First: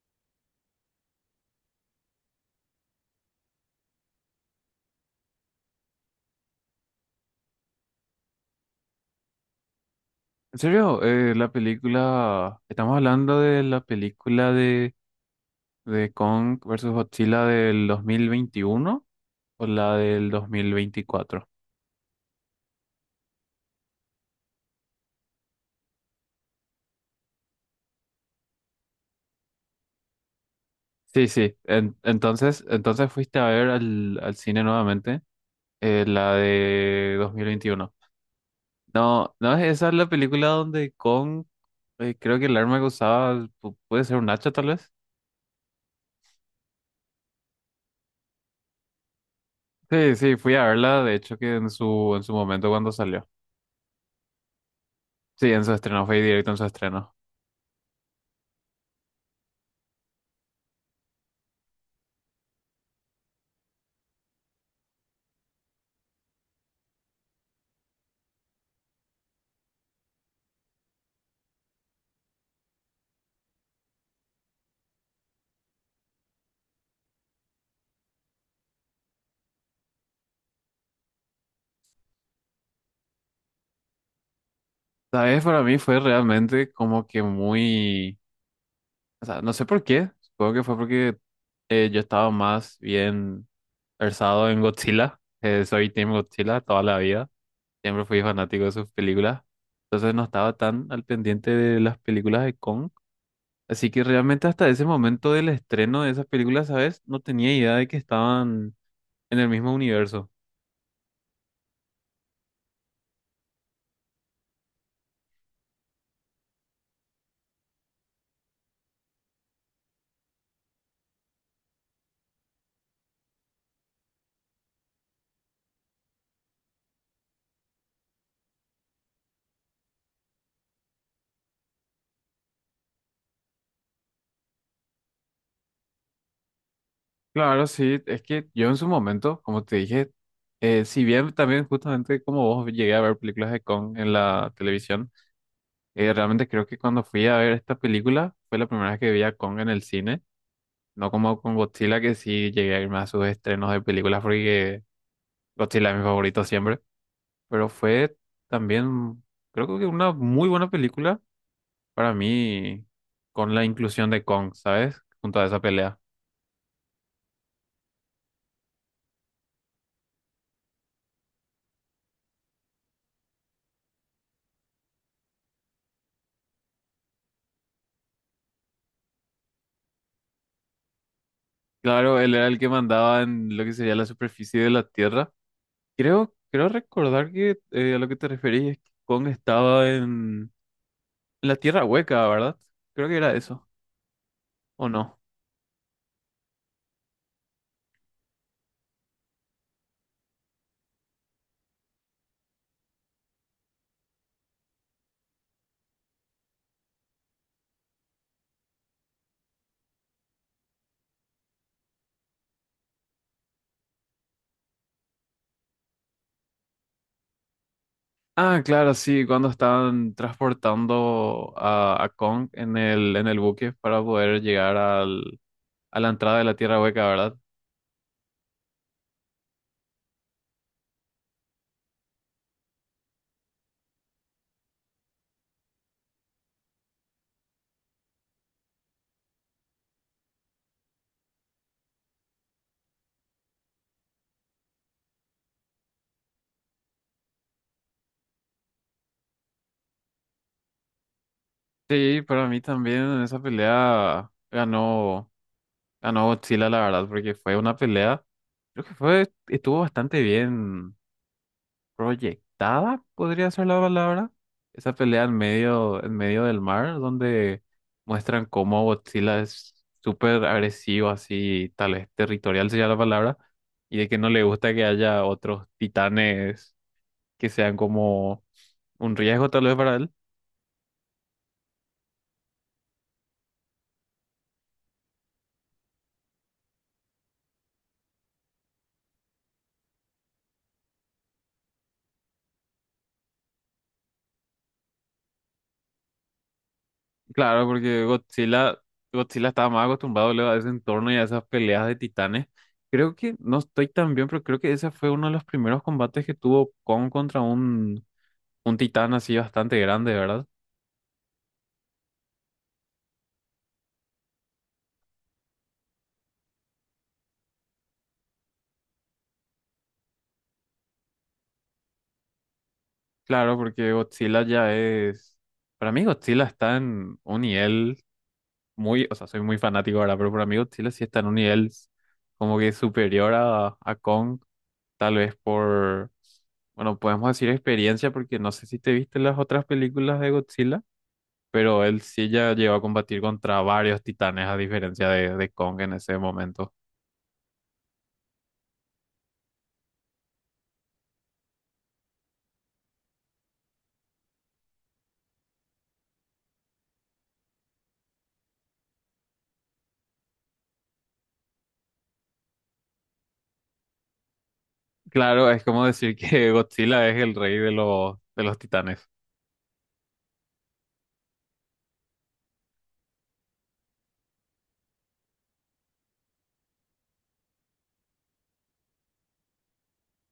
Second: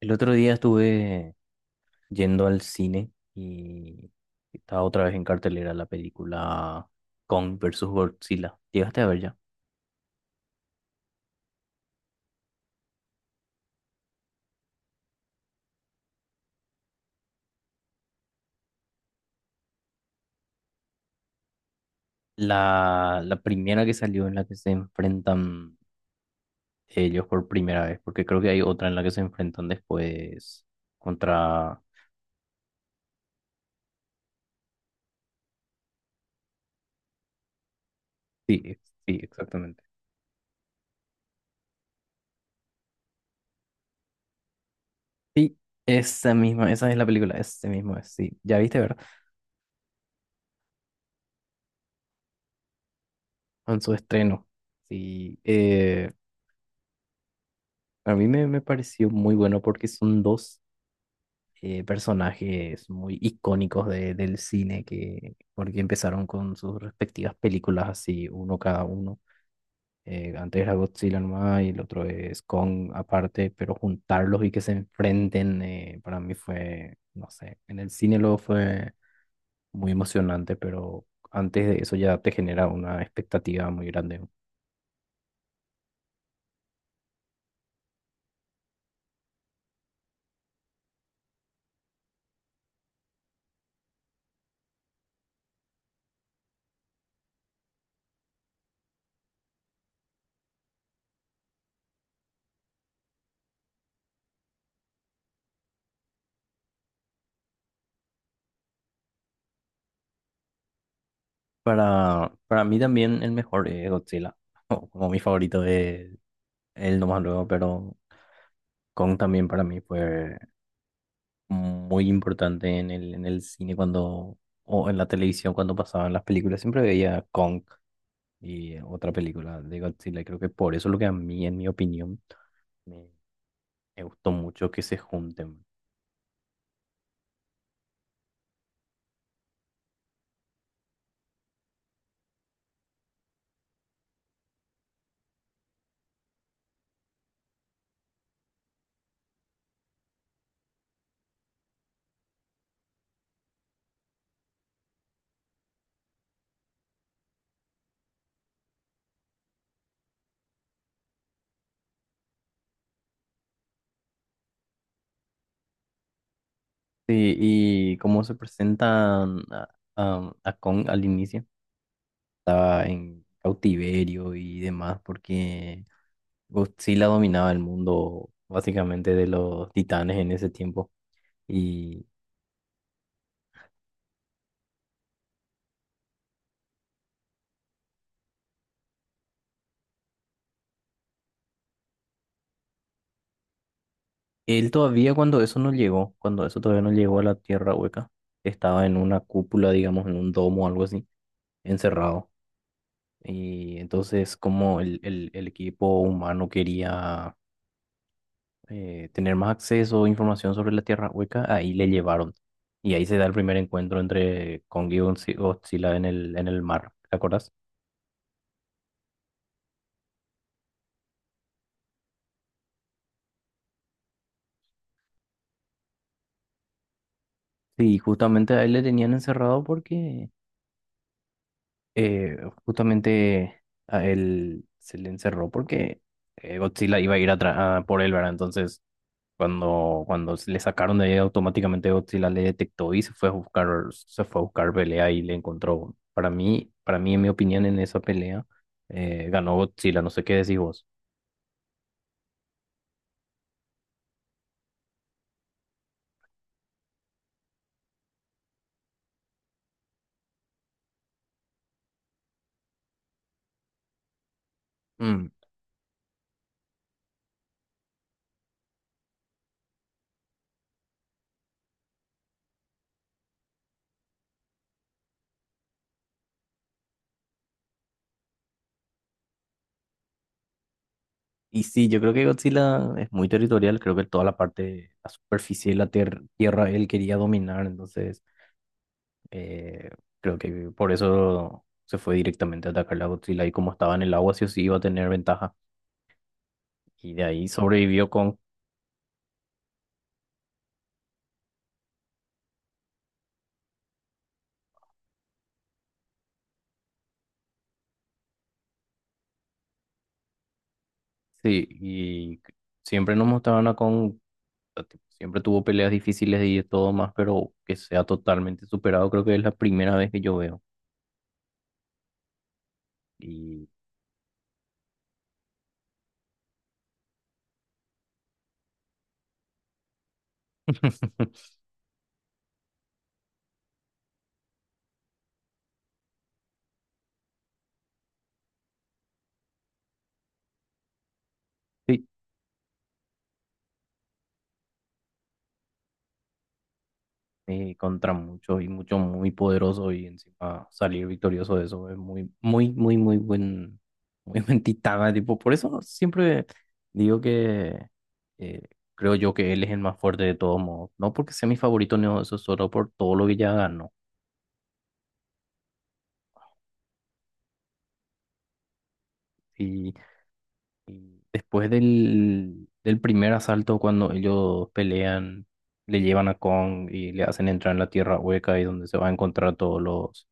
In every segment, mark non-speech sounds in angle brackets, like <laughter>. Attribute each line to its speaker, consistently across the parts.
Speaker 1: El otro día estuve yendo al cine y estaba otra vez en cartelera la película Kong versus Godzilla. ¿Llegaste a ver ya?
Speaker 2: En serio, la película, estamos hablando de la película de Kong versus Godzilla del 2021 o la del 2024.
Speaker 1: La primera que salió en la que se enfrentan ellos por primera vez, porque creo que hay otra en la que se enfrentan después
Speaker 2: Sí, sí,
Speaker 1: contra...
Speaker 2: En- entonces, entonces fuiste a ver al cine nuevamente, la de 2021.
Speaker 1: Sí,
Speaker 2: No, no es
Speaker 1: exactamente.
Speaker 2: esa la película donde Kong, creo que el arma que usaba puede ser un hacha tal vez.
Speaker 1: Sí, esa misma, esa es la película, ese mismo es, sí. Ya viste, ¿verdad?
Speaker 2: Sí, sí, fui a verla, de hecho que en su momento cuando salió.
Speaker 1: En su estreno. Sí,
Speaker 2: Sí, en su estreno, fue directo en su estreno.
Speaker 1: a me pareció muy bueno porque son dos personajes muy icónicos del cine que porque empezaron con sus respectivas películas así, uno cada uno. Antes era Godzilla nomás y el otro es Kong aparte, pero juntarlos y que se enfrenten para mí fue, no sé, en el cine luego fue muy emocionante, pero antes de eso ya te genera una expectativa muy grande.
Speaker 2: ¿Sabes? Para mí fue realmente como que muy, o sea, no sé por qué, supongo que fue porque yo estaba más bien versado en Godzilla, soy Team Godzilla toda la vida, siempre fui fanático de sus películas, entonces no estaba tan al pendiente de las películas de Kong, así que realmente hasta ese momento del estreno de esas películas, ¿sabes? No tenía idea de que estaban en el mismo universo.
Speaker 1: Para mí también el mejor es Godzilla, <laughs> como mi favorito es él nomás luego, pero Kong también para mí fue muy importante en en el cine cuando, o en la televisión cuando pasaban las películas, siempre veía Kong y otra película de Godzilla. Y creo que por eso lo que a mí, en mi opinión, me, me gustó mucho que se junten.
Speaker 2: Claro, sí, es que yo en su momento, como te dije, si bien también justamente como vos llegué a ver películas de Kong en la televisión, realmente creo que cuando fui a ver esta película fue la primera vez que vi a Kong en el cine, no como con Godzilla que sí llegué a irme a sus estrenos de películas porque Godzilla es mi favorito siempre, pero fue también creo que una muy buena película para mí con la inclusión de Kong, ¿sabes? Junto a esa pelea.
Speaker 1: Sí, y cómo se presentan a, a Kong al inicio, estaba en cautiverio y demás, porque Godzilla dominaba el mundo básicamente de los titanes en ese tiempo.
Speaker 2: Claro, él era el que mandaba en lo que sería la superficie de la Tierra. Creo recordar que a lo que te referís es que Kong estaba en la Tierra Hueca, ¿verdad? Creo que era eso,
Speaker 1: Él
Speaker 2: ¿o
Speaker 1: todavía
Speaker 2: no?
Speaker 1: cuando eso no llegó, cuando eso todavía no llegó a la Tierra Hueca, estaba en una cúpula, digamos, en un domo o algo así, encerrado. Y entonces como el equipo humano quería tener más acceso a información sobre la Tierra Hueca, ahí le llevaron. Y ahí se da el primer encuentro entre Kong y Godzilla en en el mar, ¿te acuerdas?
Speaker 2: Ah, claro, sí, cuando estaban transportando a Kong en en el buque para poder llegar a la entrada de la Tierra Hueca, ¿verdad?
Speaker 1: Sí, justamente a él le tenían encerrado porque eh, justamente a él se le encerró porque Godzilla iba a ir a, a por él, ¿verdad? Entonces, cuando se le sacaron de ahí, automáticamente Godzilla le detectó y se fue a buscar, se fue a buscar pelea y le encontró. Para mí, en mi opinión, en esa pelea, ganó Godzilla, no sé qué decís vos.
Speaker 2: Sí, para mí también en esa pelea ganó, ganó Godzilla, la verdad, porque fue una pelea, creo que fue, estuvo bastante bien proyectada, podría ser la palabra. Esa pelea
Speaker 1: Mm,
Speaker 2: en medio del mar, donde muestran cómo Godzilla es súper agresivo, así, tal vez territorial sería la palabra, y de que no le gusta que haya otros titanes que sean como un riesgo tal vez para él.
Speaker 1: y sí, yo creo que Godzilla es muy territorial, creo que toda la parte, la superficie de la tierra, él quería dominar, entonces... Eh, Creo que por eso se fue directamente a atacar la Godzilla y como estaba en el agua, sí o sí iba a tener ventaja. Y de ahí
Speaker 2: Claro, porque
Speaker 1: sobrevivió Kong.
Speaker 2: Godzilla estaba más acostumbrado luego a ese entorno y a esas peleas de titanes. Creo que, no estoy tan bien, pero creo que ese fue uno de los primeros combates que tuvo Kong contra un titán así bastante grande, ¿verdad?
Speaker 1: Sí, y siempre nos mostraban a Kong, o sea, siempre tuvo peleas difíciles y de todo más, pero que sea totalmente superado, creo que es la primera vez que yo veo.
Speaker 2: Claro,
Speaker 1: Y
Speaker 2: porque Godzilla ya es... Para mí Godzilla está en un nivel muy... O sea, soy muy fanático ahora, pero para mí Godzilla sí está en un
Speaker 1: <laughs>
Speaker 2: nivel como que superior a Kong, tal vez por... Bueno, podemos decir experiencia porque no sé si te viste las otras películas de Godzilla, pero él
Speaker 1: sí,
Speaker 2: sí ya llegó a combatir contra varios titanes a diferencia de Kong en ese momento.
Speaker 1: contra muchos y muchos muy poderosos y encima salir victorioso de eso es muy, muy, muy, muy buen, <laughs> muy buen titán, tipo, por eso siempre digo que eh, creo yo que él es el más fuerte de todos modos, no porque sea mi favorito, no, eso es solo por todo lo que ya ganó.
Speaker 2: Claro, es como decir que <laughs> Godzilla es el rey de de los titanes.
Speaker 1: Y, y después del primer asalto, cuando ellos pelean, le llevan a Kong y le hacen entrar en la tierra hueca y donde se va a encontrar todos los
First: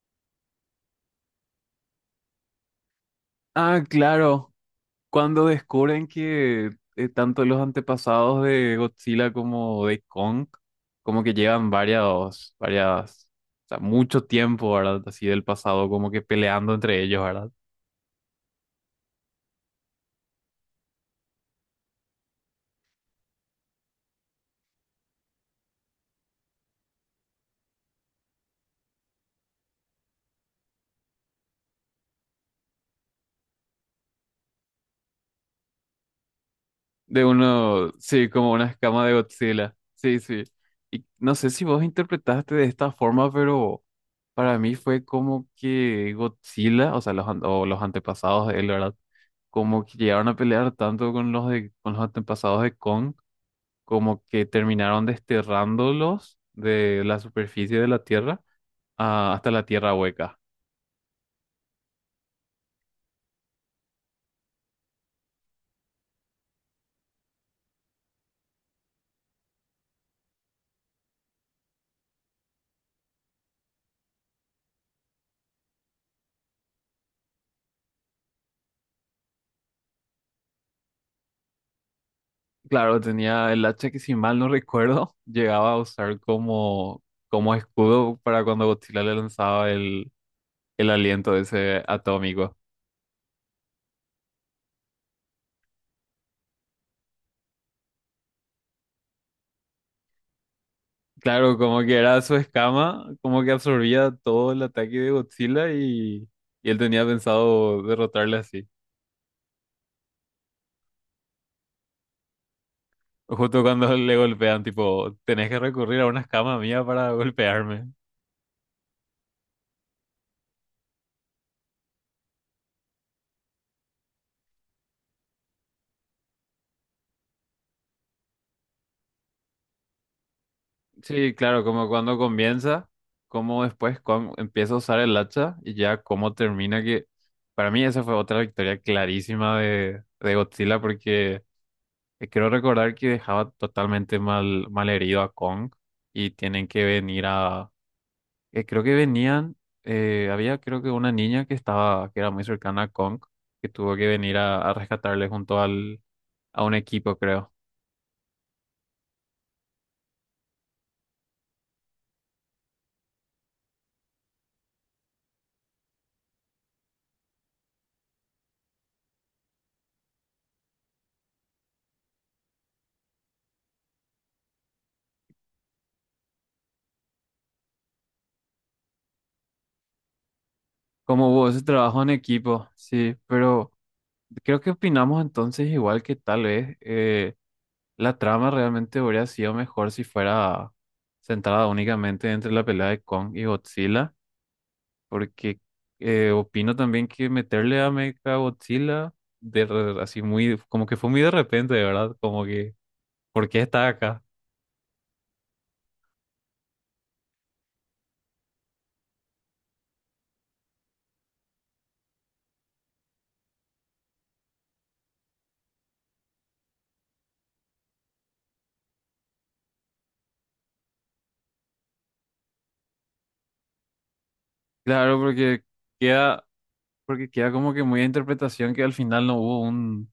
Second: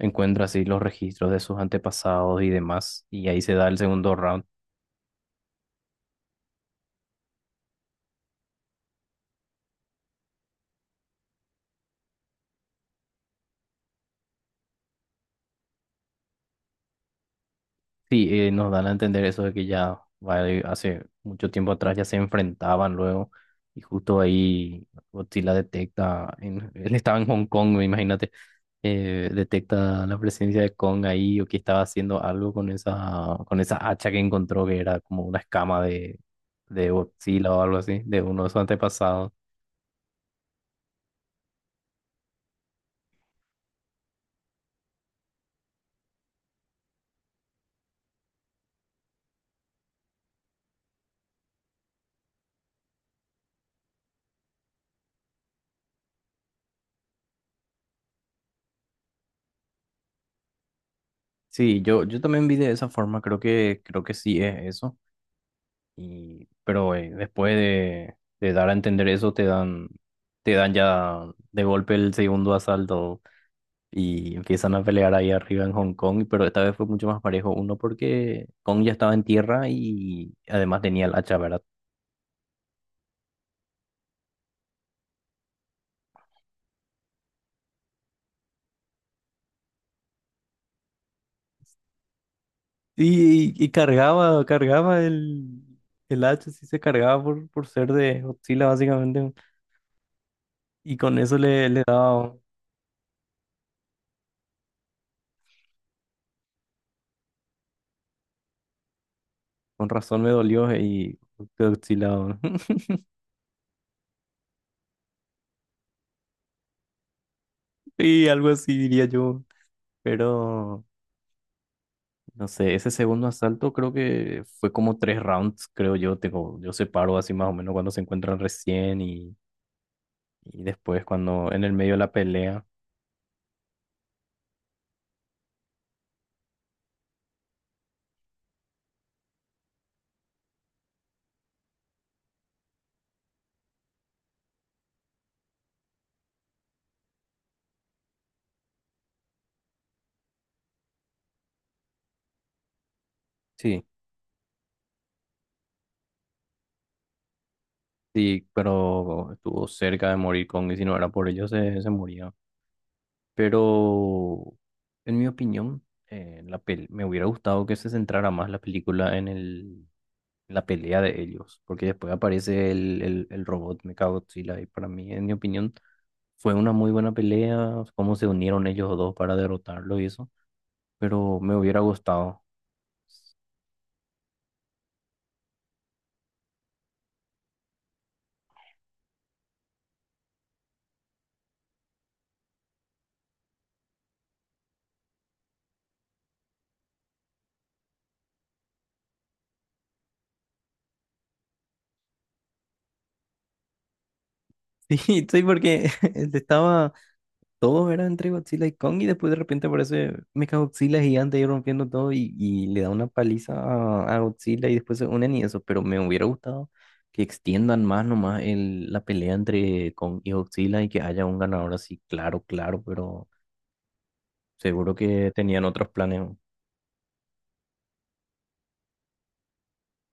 Speaker 1: encuentra así los registros de sus antepasados y demás, y ahí se da el
Speaker 2: Ah,
Speaker 1: segundo round.
Speaker 2: claro. Cuando descubren que tanto los antepasados de Godzilla como de Kong, como que llevan varias, o sea, mucho tiempo, ¿verdad? Así del pasado, como que peleando entre ellos, ¿verdad?
Speaker 1: Sí, nos dan a entender eso de que ya vale, hace mucho tiempo atrás ya se enfrentaban luego, y justo ahí Godzilla detecta, <laughs> él estaba en Hong Kong, me imagínate, detecta la presencia de Kong ahí o que estaba haciendo algo con con esa hacha que encontró que era como una escama de
Speaker 2: De
Speaker 1: Godzilla o algo
Speaker 2: uno,
Speaker 1: así, de
Speaker 2: sí,
Speaker 1: uno de
Speaker 2: como
Speaker 1: sus
Speaker 2: una escama de
Speaker 1: antepasados.
Speaker 2: Godzilla. Sí, sí. Y no sé si vos interpretaste de esta forma, pero para mí fue como que Godzilla, o sea, los, an- o los antepasados de él, ¿verdad? Como que llegaron a pelear tanto con los con los antepasados de Kong como que terminaron desterrándolos de la superficie de la Tierra hasta la Tierra hueca.
Speaker 1: Sí, yo también vi de esa forma, creo que sí es eso. Y, pero después de dar a entender eso, te dan ya de golpe el segundo asalto y empiezan a pelear ahí arriba en Hong Kong, pero esta vez fue mucho más parejo. Uno porque Kong ya estaba en tierra y además tenía el hacha, ¿verdad?
Speaker 2: Claro, tenía el hacha que si mal no recuerdo, <laughs> llegaba a usar como, como escudo para cuando Godzilla le lanzaba el aliento ese atómico.
Speaker 1: Y cargaba, cargaba el hacha, sí se cargaba por ser de Godzilla básicamente. Y con eso
Speaker 2: Claro, como
Speaker 1: le
Speaker 2: que era
Speaker 1: daba,
Speaker 2: su escama, como que absorbía todo el ataque de Godzilla y él tenía pensado derrotarle así.
Speaker 1: con razón me dolió y Godzilla. <laughs>
Speaker 2: Justo cuando <laughs> le golpean, tipo, tenés que recurrir a una escama mía para <laughs> golpearme.
Speaker 1: Y algo así diría yo. Pero no sé, ese segundo asalto creo que fue como tres rounds, creo yo. Tengo, yo separo así más o menos cuando se encuentran recién y después
Speaker 2: Sí,
Speaker 1: cuando en
Speaker 2: claro,
Speaker 1: el
Speaker 2: como
Speaker 1: medio de la
Speaker 2: cuando
Speaker 1: pelea.
Speaker 2: comienza, como después empieza a usar el hacha y ya cómo termina que para mí esa fue otra victoria clarísima de Godzilla porque creo recordar que dejaba totalmente mal, mal herido a Kong y tienen que venir a creo que venían había creo que una niña que estaba que era muy cercana a Kong que
Speaker 1: Sí,
Speaker 2: tuvo que venir a rescatarle junto al a un equipo, creo.
Speaker 1: sí, pero estuvo cerca de morir Kong y si no era por ello se moría. Pero en mi opinión, la pel- me hubiera gustado que se centrara más la película en la pelea de ellos, porque después aparece el robot Mechagodzilla y para mí, en mi opinión. Fue una muy buena pelea, cómo se unieron ellos dos para derrotarlo y eso,
Speaker 2: Como
Speaker 1: pero
Speaker 2: hubo
Speaker 1: me
Speaker 2: ese
Speaker 1: hubiera
Speaker 2: trabajo en
Speaker 1: gustado.
Speaker 2: equipo, sí, pero creo que opinamos entonces igual que tal vez la trama realmente hubiera sido mejor si fuera centrada únicamente entre la pelea de Kong y Godzilla, porque opino también que meterle a Mecha Godzilla así muy, como que fue muy de repente, de verdad, como que, ¿por qué está acá?
Speaker 1: <laughs> Sí, sí, porque <laughs> estaba, todo era entre Godzilla y Kong y después de repente aparece Mecha Godzilla gigante y rompiendo todo y le da una paliza a Godzilla y después se unen y eso, pero me hubiera gustado que extiendan más nomás la pelea entre Kong y Godzilla y que haya un ganador así, claro, claro, pero seguro
Speaker 2: Claro,
Speaker 1: que
Speaker 2: porque
Speaker 1: tenían otros planes.
Speaker 2: queda, porque queda como que muy a interpretación que al final no hubo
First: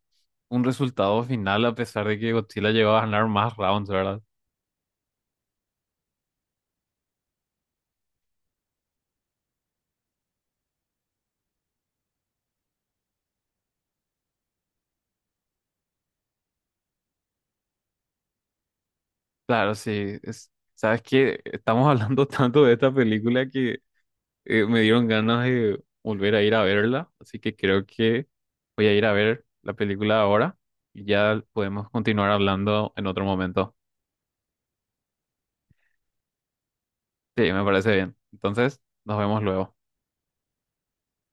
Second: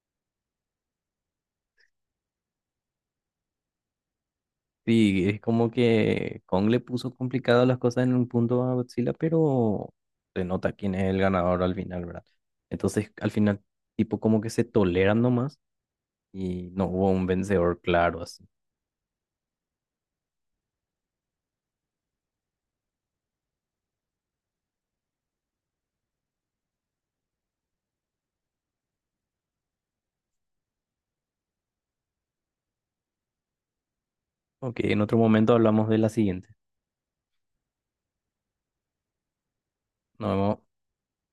Speaker 2: un resultado final a pesar de que Godzilla llegó a ganar más rounds, ¿verdad?
Speaker 1: Sí, es como que Kong le puso complicadas las cosas en un punto a Godzilla, pero se nota quién es el ganador al final, ¿verdad? Entonces, al final, tipo como que se toleran nomás y no hubo un vencedor claro así.
Speaker 2: Claro, sí. Es- sabes que estamos <laughs> hablando tanto de esta película que me dieron ganas de volver a ir a verla, así que creo que voy a ir a ver la película ahora y ya podemos continuar hablando en otro momento.
Speaker 1: Ok, en otro momento hablamos de la siguiente.
Speaker 2: Sí, me parece bien. Entonces, nos vemos luego.
Speaker 1: Nos vemos.